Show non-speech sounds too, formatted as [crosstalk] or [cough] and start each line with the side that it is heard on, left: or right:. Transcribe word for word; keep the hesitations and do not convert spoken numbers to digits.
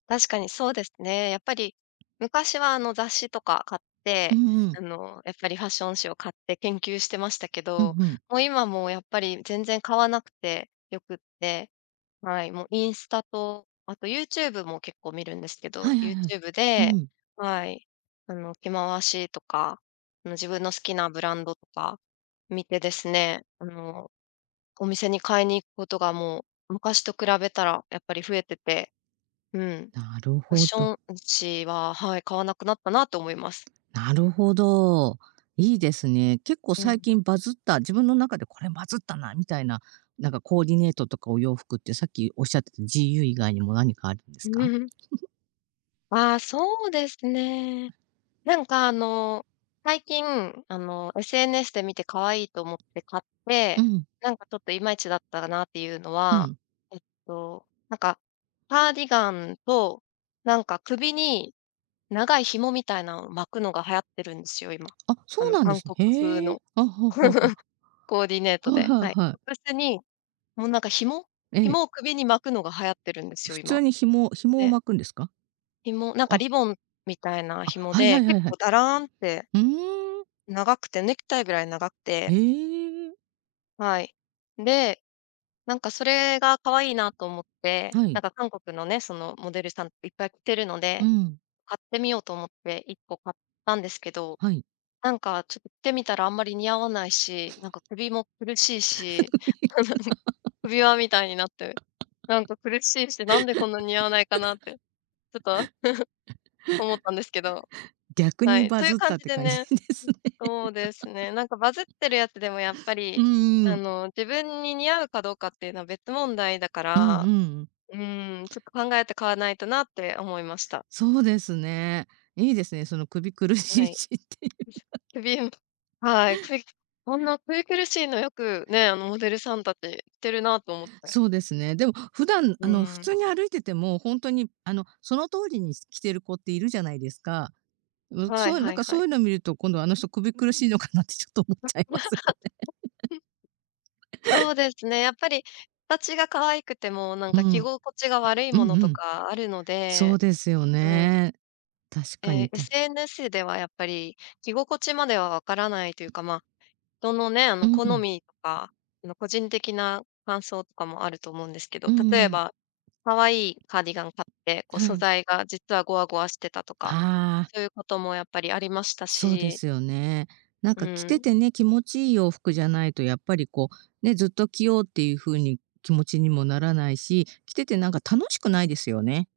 left: 確かにそうですね。やっぱり昔はあの雑誌とか買っ
right: う
left: て、
right: んうん。
left: あのやっぱりファッション誌を買って研究してましたけ
right: うん
left: ど、
right: うん。
left: もう今もやっぱり全然買わなくてよくって、はい、もうインスタとあと YouTube も結構見るんですけ
right: は
left: ど、
right: いはいはい、
left: YouTube
right: う
left: で、
right: ん。
left: はい、あの着回しとかあの自分の好きなブランドとか見てですね、あのお店に買いに行くことがもう昔と比べたらやっぱり増えてて、うん。
right: なる
left: ファッ
right: ほ
left: シ
right: ど。
left: ョン誌は、はい、買わなくなったなと思います。
right: なるほど。いいですね。結構
left: う
right: 最
left: ん。
right: 近バズった、自分の中でこれバズったなみたいな、なんかコーディネートとかお洋服って、さっきおっしゃってた、GU 以外にも何かあるんですか？
left: [chuckles]
right: [chuckles]
left: ああ、そうですね。なんかあの最近あの SNS で見て可愛いと思って買って、
right: うん。
left: なんかちょっといまいちだったなっていうの
right: う
left: は、
right: ん。
left: えっと、なんかカーディガンと、なんか首に長い紐みたいなのを巻くのが流行ってるんですよ、今、
right: あ、
left: あ
right: そう
left: の
right: なんで
left: 韓
right: すね。
left: 国風
right: へえ。
left: の、
right: あ、はあはあはあ。
left: [chuckles] コーディネート
right: はい
left: で。
right: はい
left: はい。
right: はい。
left: トップスにもうなんか紐
right: ええ。
left: 紐を首に巻くのが流行っているんですよ、
right: 普
left: 今。
right: 通に紐紐を
left: で
right: 巻くんですか？
left: 紐、なんか
right: あ。
left: リボンみたいな
right: あ、
left: 紐
right: はいは
left: で、
right: いは
left: 結
right: いは
left: 構
right: い。
left: だらんって
right: ふーん。
left: 長くてネクタイぐらい長くて。
right: ええ。
left: はい。で、なんかそれが可愛いなと思って、
right: は
left: な
right: い。
left: んか韓国のね、そのモデルさんいっぱい着てるの
right: う
left: で、
right: ん。
left: 買ってみようと思っていっこ買ったんですけど、
right: はい。
left: なんかちょってみたらあんまり似合わないし、なんか
right: [chuckles]
left: 首も苦しいし、
right: [laughs]
left: [chuckles] 首輪みたいになって、なんか苦しいし、なんでこんなに似合わないかなって、ちょっと [chuckles] 思ったんですけど。
right: 逆
left: は
right: に
left: い、
right: バ
left: そういう
right: ズっ
left: 感
right: たっ
left: じ
right: て
left: で
right: 感じ
left: ね。
right: ですね。[chuckles]
left: そうですね、なんかバズってるやつでもやっぱ
right: う
left: り、
right: ー
left: あ
right: ん。
left: の自分に似合うかどうかっていうのは別問題だか
right: うんう
left: ら、
right: ん。
left: うん、ちょっと考えて買わないとなって思いました。
right: そうですね。いいですね、その首苦し
left: は
right: い
left: い。よ
right: しってい
left: いし
right: う。
left: ょ。くびうはい、くいこんな首苦しいのよく、ね、あのモデルさん達着てるなと思って。
right: そうですね。でも普段あ
left: う
right: の普
left: ん。
right: 通に歩いてても、ほんとにあのその通りに着てる子っているじゃないですか？うん、
left: はい
right: そういう、なん
left: はい
right: か
left: は
right: そうい
left: い。
right: うの見ると、今度あの人、首苦しいのかなってちょっと思っちゃいますよね。
left: [chuckles] そうですね、やっぱ
right: [laughs]
left: り形が可愛くても、なん
right: う
left: か着
right: ん。
left: 心地が悪い
right: う
left: も
right: ん
left: の
right: う
left: と
right: ん。
left: かあるの
right: そう
left: で
right: ですよ
left: うん。
right: ね。確か
left: ええ、
right: にた
left: SNS ではやっぱり着心地まではわからないというかま、人のね、あ
right: う
left: の好
right: ん。
left: みとかあの個人的な感想とかもあると思うんですけ
right: う
left: ど、
right: ん
left: 例え
right: うん。
left: ばかわいいカーディガン買ってこう
right: は
left: 素
right: い。
left: 材が実はゴワゴワしてたとか、
right: ああ。
left: そういうこともやっぱりありました
right: そうで
left: し。
right: すよね。なん
left: う
right: か着て
left: ん。
right: てね、気持ちいい洋服じゃないとやっぱりこう、ね、ずっと着ようっていう風に気持ちにもならないし、着ててなんか楽しくないですよね。